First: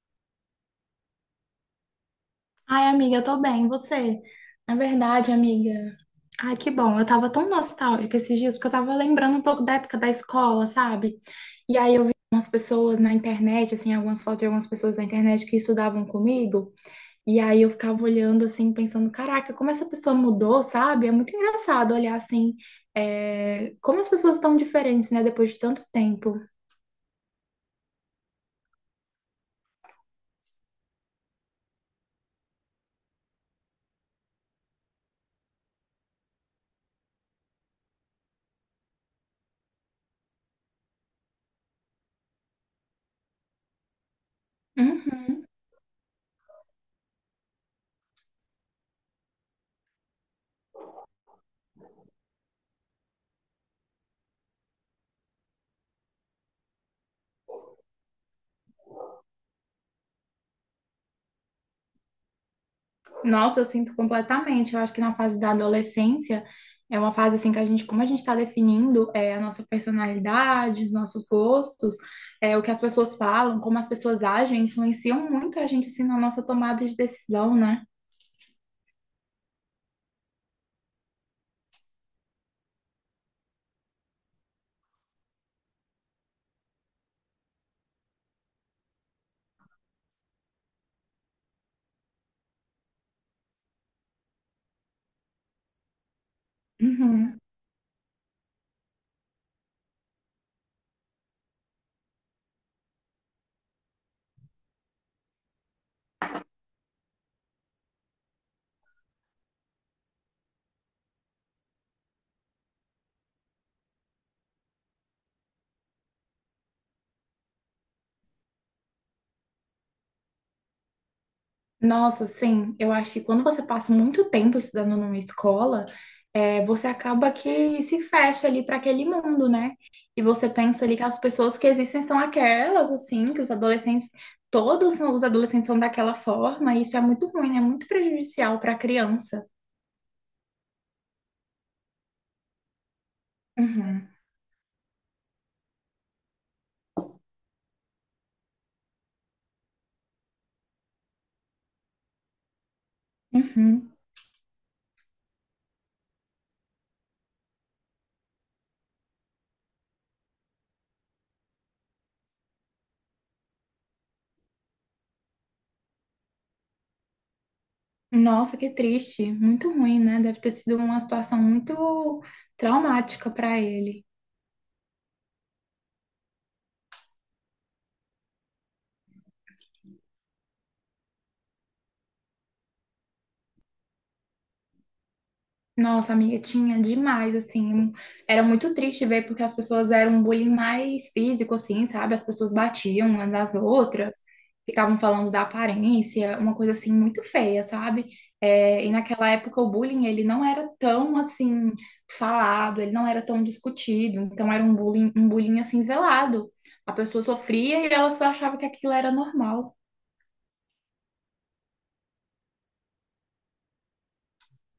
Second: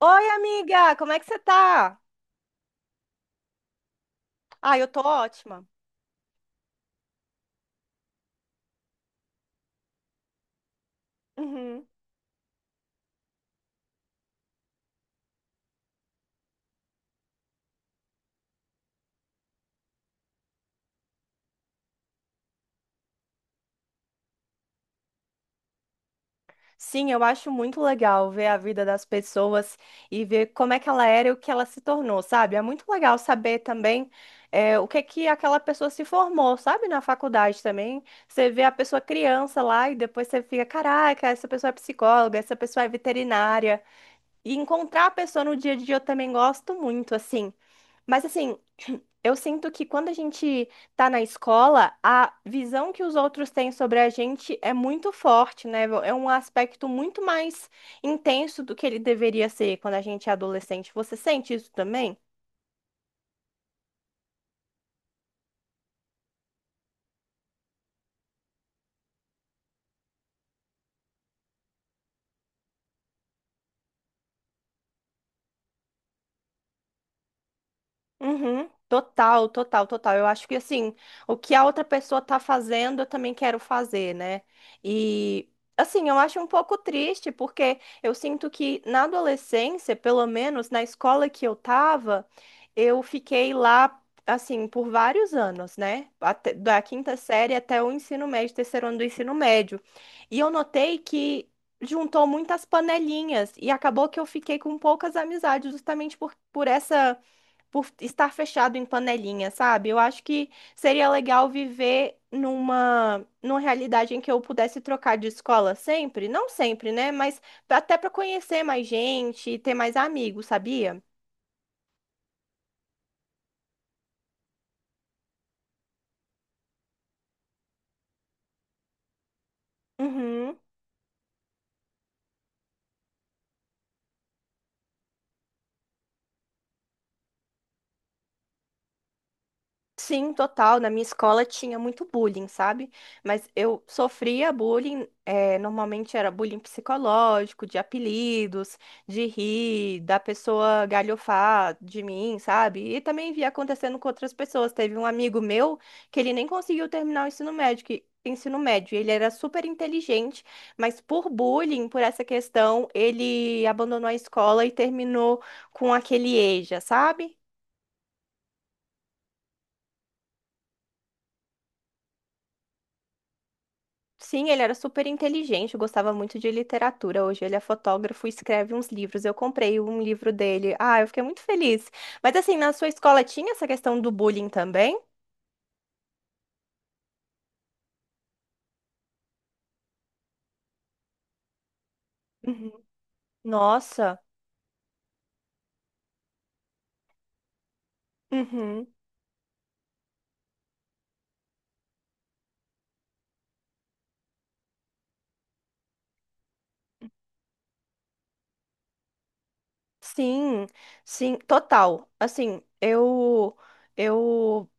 Oi, amiga, como é que você tá? Ai, amiga, eu tô bem, e você? Na Ah, eu tô verdade, ótima. amiga, ai, que bom, eu tava tão nostálgica esses dias, porque eu tava lembrando um pouco da época da escola, sabe? E Uhum. aí eu vi umas pessoas na internet, assim, algumas fotos de algumas pessoas na internet que estudavam comigo, e aí eu ficava olhando, assim, pensando, caraca, como essa pessoa mudou, sabe? É muito engraçado olhar, assim, como as pessoas estão diferentes, né, depois de tanto tempo. Sim, eu acho muito legal ver a vida das pessoas e ver como é que ela era e o que ela se tornou, sabe? É muito legal saber também o que que aquela pessoa se formou, sabe? Na faculdade também. Você vê a pessoa criança lá e depois você fica, caraca, essa pessoa é psicóloga, essa pessoa é veterinária. E encontrar a pessoa Uhum. no dia a dia eu também gosto muito, assim. Mas assim, eu sinto que quando a gente tá na escola, a visão que os outros têm sobre a gente é muito forte, né? É um aspecto muito mais intenso do que ele deveria ser quando a gente é adolescente. Você sente isso também? Nossa, eu sinto completamente. Eu acho que na fase da adolescência é uma fase assim que a gente, como a gente está definindo a nossa personalidade, os nossos gostos, o que as pessoas falam, como as pessoas agem, influenciam muito a gente assim na nossa tomada de decisão, né? Uhum. Total, total, total. Eu acho que assim, o que a outra pessoa tá fazendo, eu também quero fazer, né? E assim, eu acho um pouco triste, porque eu sinto que na adolescência, pelo menos na escola que eu tava, eu fiquei lá assim por vários anos, né? Até- da quinta Uhum. série até o ensino médio, terceiro ano do ensino médio. E eu notei que juntou muitas panelinhas e acabou que eu fiquei com poucas amizades justamente por essa por estar fechado em panelinha, sabe? Eu acho que seria legal viver numa realidade em que eu pudesse trocar de escola sempre, não sempre, né? Mas até para conhecer mais gente e ter mais amigos, sabia? Nossa, sim, eu acho que quando você passa muito tempo estudando numa escola, você acaba que se fecha ali para aquele mundo, né? E você Uhum. pensa ali que as pessoas que existem são aquelas, assim, que os adolescentes, os adolescentes são daquela forma, e isso é muito ruim, né? Muito prejudicial para a criança. Sim, total. Na minha escola tinha muito bullying, sabe? Mas eu Uhum, sofria bullying, normalmente era bullying psicológico, de apelidos, de rir, da pessoa galhofar de mim, sabe? E também via uhum. acontecendo com outras pessoas. Teve um amigo meu que ele nem conseguiu terminar o ensino médio, ensino médio. Ele era super inteligente, mas por bullying, por essa questão, ele abandonou a escola e terminou com aquele EJA, sabe? Nossa, que triste, muito ruim, né? Deve ter sido uma situação muito traumática para ele. Sim, ele era super inteligente, gostava muito de literatura. Hoje ele é fotógrafo e escreve uns livros. Eu comprei um livro dele. Ah, eu fiquei muito feliz. Mas assim, na sua escola tinha essa questão do bullying também? Nossa, amiga, tinha demais, assim. Era muito triste ver, porque as pessoas eram um bullying mais físico, assim, sabe? As pessoas Uhum. batiam umas nas outras, Nossa. ficavam falando da aparência, uma coisa, assim, muito feia, sabe? É, Uhum. e naquela época o bullying, ele não era tão, assim, falado, ele não era tão discutido. Então era um bullying, assim, velado. A pessoa sofria e ela só achava que aquilo era normal. Sim, sim, total. Assim, eu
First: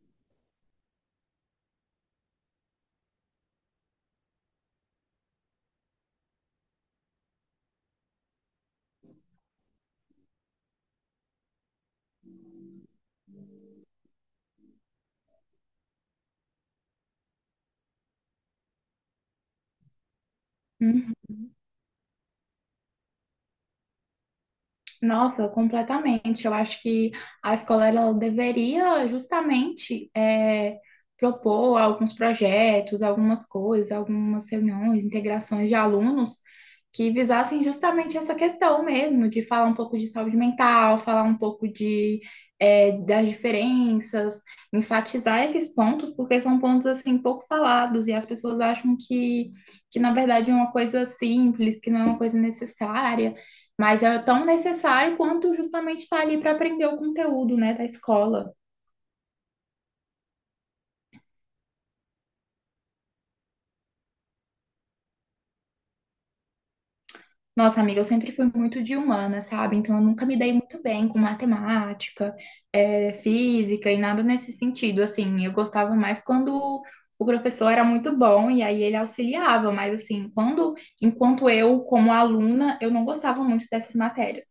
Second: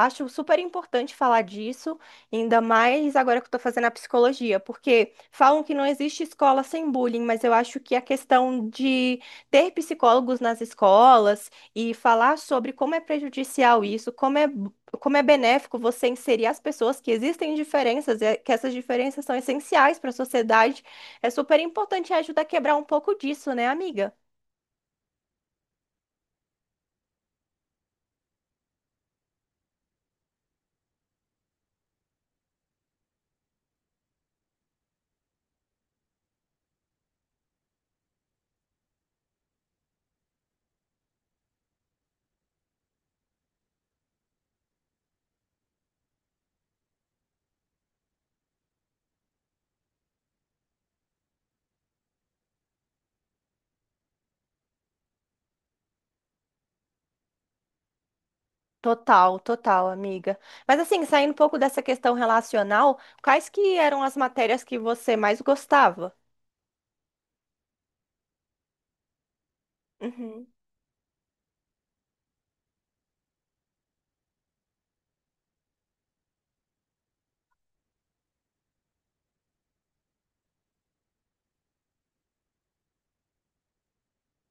Acho super importante falar disso, ainda mais agora que eu estou fazendo a psicologia, porque falam que não existe escola sem bullying, mas eu acho que a questão de ter psicólogos nas escolas e falar sobre como é prejudicial isso, como é benéfico você inserir as pessoas, que existem diferenças, que essas diferenças são essenciais para a sociedade, Uhum. é super importante e ajuda a quebrar um pouco disso, né, amiga? Nossa, completamente. Eu acho que a escola ela deveria justamente propor alguns projetos, algumas coisas, algumas reuniões, integrações de alunos que visassem justamente essa questão mesmo, de falar um pouco de saúde mental, falar um pouco de das diferenças, enfatizar esses pontos, porque são pontos assim pouco falados e as pessoas acham que na verdade é uma coisa simples, que não é uma coisa necessária, mas é tão necessário quanto justamente estar ali para aprender o conteúdo, né, da escola. Total, total, amiga. Mas assim, saindo um pouco dessa questão relacional, quais que eram as matérias que você mais gostava? Nossa, amiga, eu sempre fui muito de humana, sabe? Então eu nunca me Uhum. dei muito bem com matemática, física e nada nesse sentido. Assim, eu gostava mais quando o professor era muito bom e aí ele auxiliava, mas assim, quando, enquanto eu, como aluna, eu não gostava muito dessas matérias.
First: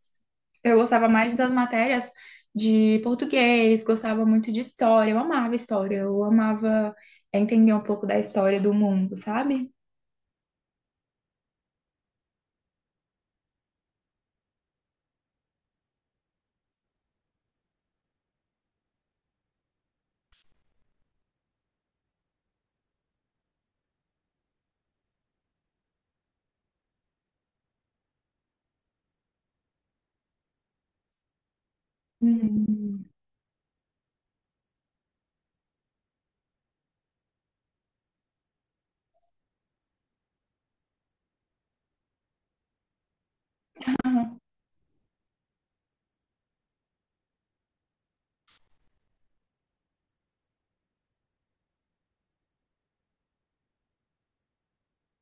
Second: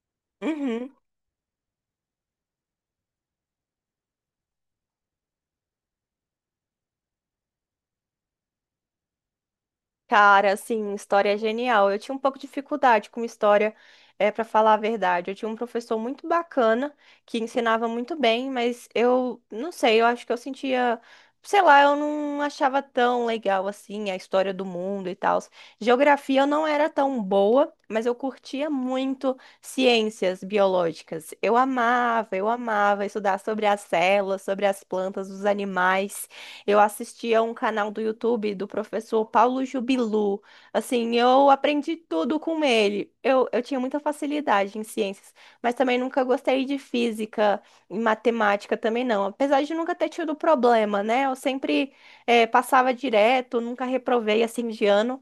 Eu Uhum. gostava mais das matérias de português, gostava muito de história, eu amava entender um pouco da história do mundo, sabe? Cara, assim, história é genial. Eu tinha um pouco de dificuldade com história, para falar a verdade. Eu tinha um professor muito bacana que ensinava muito bem, mas eu não sei, eu acho que eu sentia, sei lá, eu não achava tão legal assim a história do mundo e tal. Geografia eu não era tão boa, mas eu curtia muito ciências biológicas. Eu amava estudar sobre as células, sobre as plantas, os animais. Eu assistia um canal do YouTube do professor Paulo Jubilu. Assim, eu aprendi tudo com ele. Eu tinha muita Hum. facilidade em ciências, mas também nunca gostei de física e matemática também não. Apesar de nunca ter tido problema, né? Eu sempre passava direto, nunca reprovei assim de ano,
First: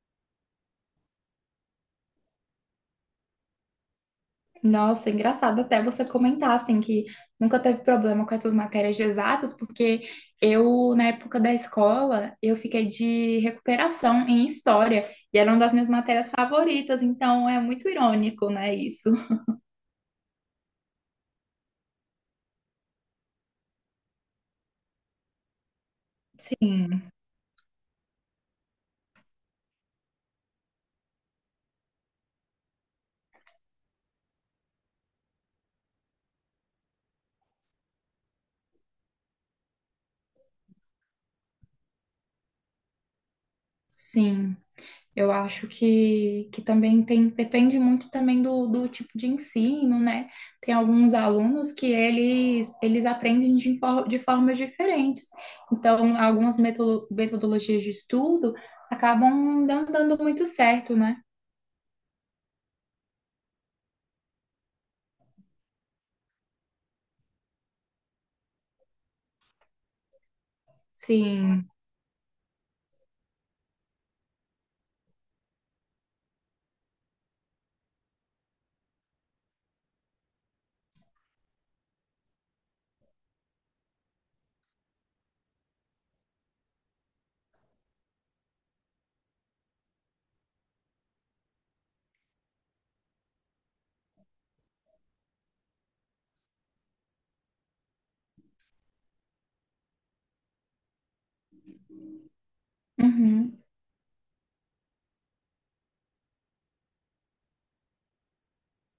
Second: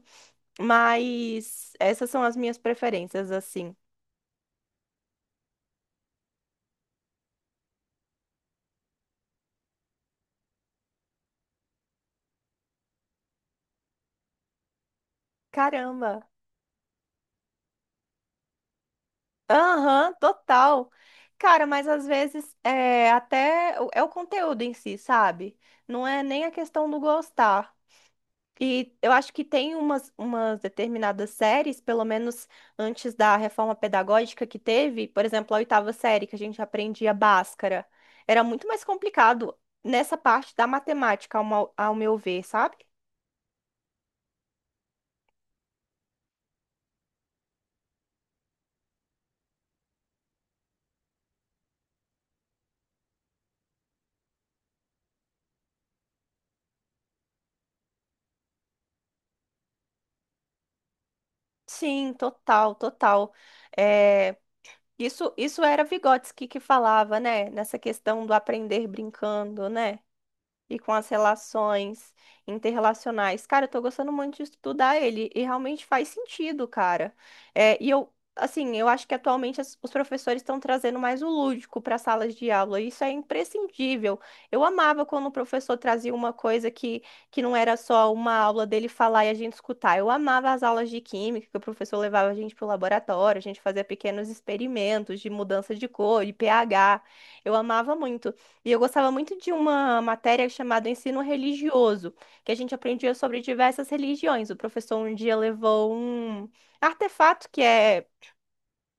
mas essas são as minhas preferências, assim. Nossa, é engraçado até você comentar assim que nunca teve problema com essas matérias de exatas, porque eu, na época da escola, eu fiquei de recuperação em história e era uma das minhas Caramba! matérias favoritas, então é muito irônico, né, isso? Aham, total. Cara, mas às vezes é é o conteúdo em si, sabe? Não é nem a questão do Sim, gostar. E eu acho que tem umas determinadas séries, pelo menos antes da reforma pedagógica que teve, por exemplo, a oitava série, que a gente aprendia Bhaskara. Era muito mais complicado nessa parte da matemática, ao meu ver, sabe? sim. Eu acho que também tem, depende muito também do tipo de ensino, né? Tem alguns alunos que eles aprendem de, de formas diferentes. Então, algumas metodologias de estudo acabam não dando muito certo, né? Sim, total, total. É, Isso era Vygotsky que falava, né? Nessa questão do aprender brincando, né? e com as Sim. relações interrelacionais. Cara, eu tô gostando muito de estudar ele e realmente faz sentido, cara. É, e eu, assim, eu acho que atualmente os professores estão trazendo mais o lúdico para salas de aula. E Isso é imprescindível. Eu amava quando o professor trazia uma coisa que não era só uma aula dele falar e a gente escutar. Eu amava as aulas de química, que o professor levava a gente para o laboratório, a gente fazia pequenos experimentos de mudança de cor, de pH. Eu amava muito. E eu gostava muito de uma matéria chamada Ensino Religioso, que a gente aprendia sobre Uhum. diversas religiões. O professor um dia levou um artefato que é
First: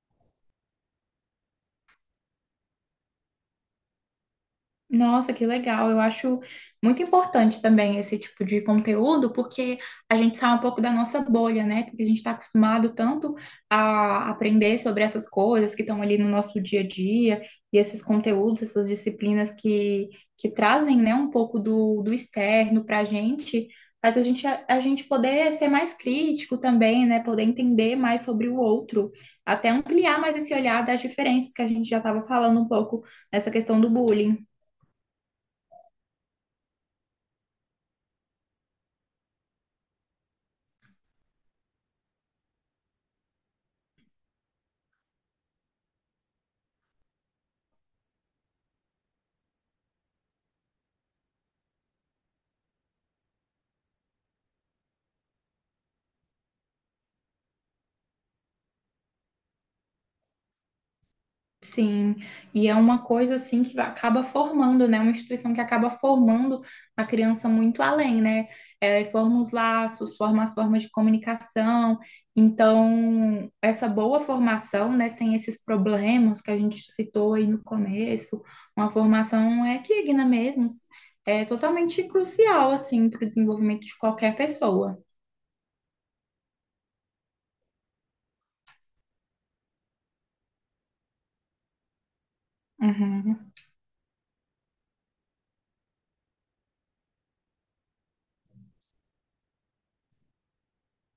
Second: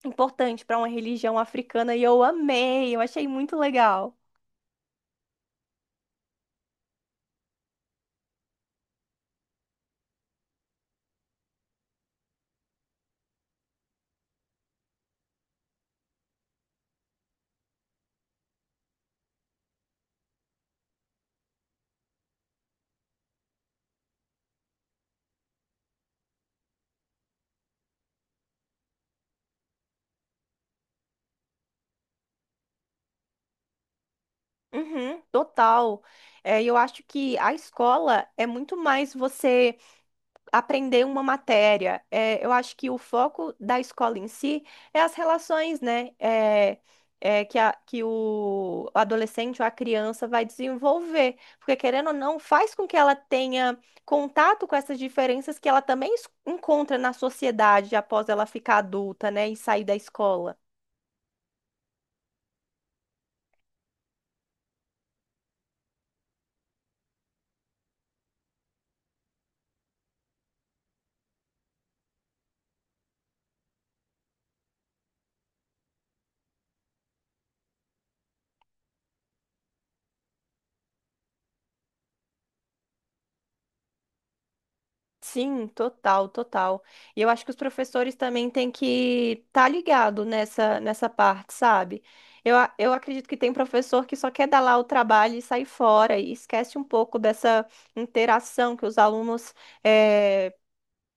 importante para uma religião africana e eu amei, eu achei muito legal. Nossa, que legal. Eu acho muito importante também esse tipo de conteúdo, porque a gente sai um pouco da nossa bolha, né? Porque a gente está acostumado tanto a aprender sobre essas coisas que estão ali no nosso dia a dia, e esses conteúdos, essas disciplinas que trazem, né, um pouco do externo para a gente, faz a gente poder ser mais crítico também, né? Poder entender mais sobre o outro, até ampliar mais esse olhar das diferenças que a gente já estava falando um pouco nessa questão do bullying. Uhum, total. É, e eu acho que a escola é muito mais você aprender uma matéria. É, eu acho que o foco da escola em si é as relações, né? Que o adolescente ou a criança vai desenvolver. Porque, querendo ou não, faz com que ela tenha contato com essas diferenças que ela também encontra na sociedade após ela ficar adulta, né? E sair da escola. Sim, e é uma coisa assim que acaba formando, né? Uma instituição que acaba formando a criança muito além, né? É, forma os laços, forma as formas de comunicação. Então, essa boa formação, né, sem esses problemas que a gente citou aí no começo, uma formação equigna mesmo, é totalmente crucial, assim, para o desenvolvimento de qualquer pessoa. Sim, total, total. E eu acho que os professores também têm que estar tá ligado nessa parte, sabe? Eu acredito que tem Uhum. professor que só quer dar lá o trabalho e sair fora e esquece um pouco dessa interação que os alunos eh,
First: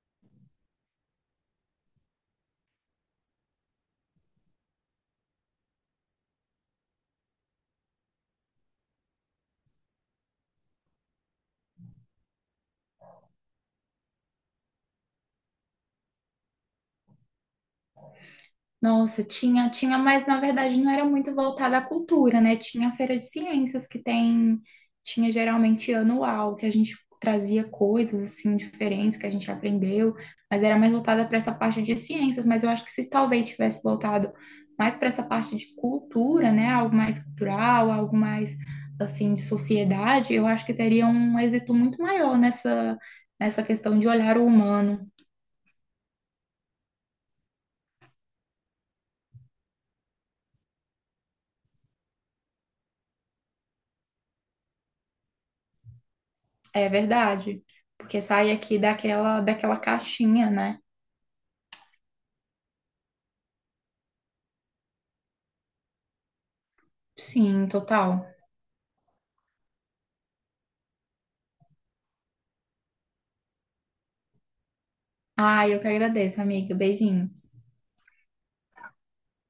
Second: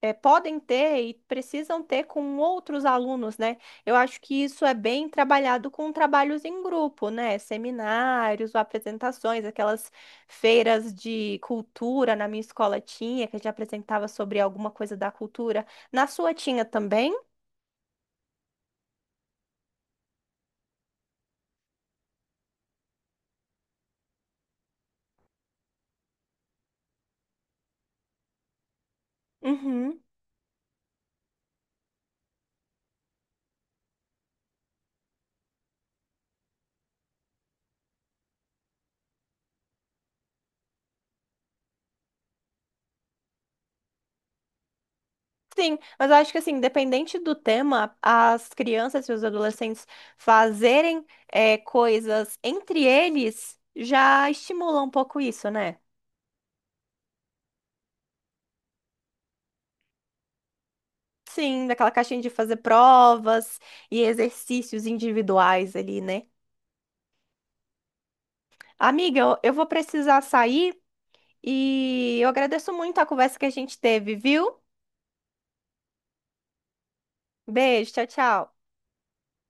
podem ter e precisam ter com outros alunos, né? Eu acho que isso é bem trabalhado com trabalhos em grupo, né? Seminários, apresentações, aquelas feiras de cultura na minha escola tinha, que a gente apresentava sobre alguma coisa da cultura. Na sua tinha também? Nossa, tinha, tinha, mas na verdade não era muito voltada à cultura, né? Tinha a Feira de Ciências que tem, tinha geralmente anual, que a gente trazia coisas assim diferentes que a gente Uhum. aprendeu, mas era mais voltada para essa parte de ciências, mas eu acho que se talvez tivesse voltado mais para essa parte de cultura, né? Algo mais cultural, algo mais assim de sociedade, eu acho que teria um êxito muito maior nessa nessa questão de olhar o humano. Sim, mas eu acho que assim, independente do tema, as crianças e os adolescentes fazerem coisas entre eles já estimula um pouco isso, né? É verdade, porque sai aqui daquela caixinha, né? Sim, daquela caixinha de fazer provas e exercícios individuais ali, né? Sim, total. Amiga, eu vou precisar sair e eu agradeço muito a conversa que a gente teve, viu? Ai, eu que agradeço, amiga. Beijinhos. Beijo, tchau, tchau.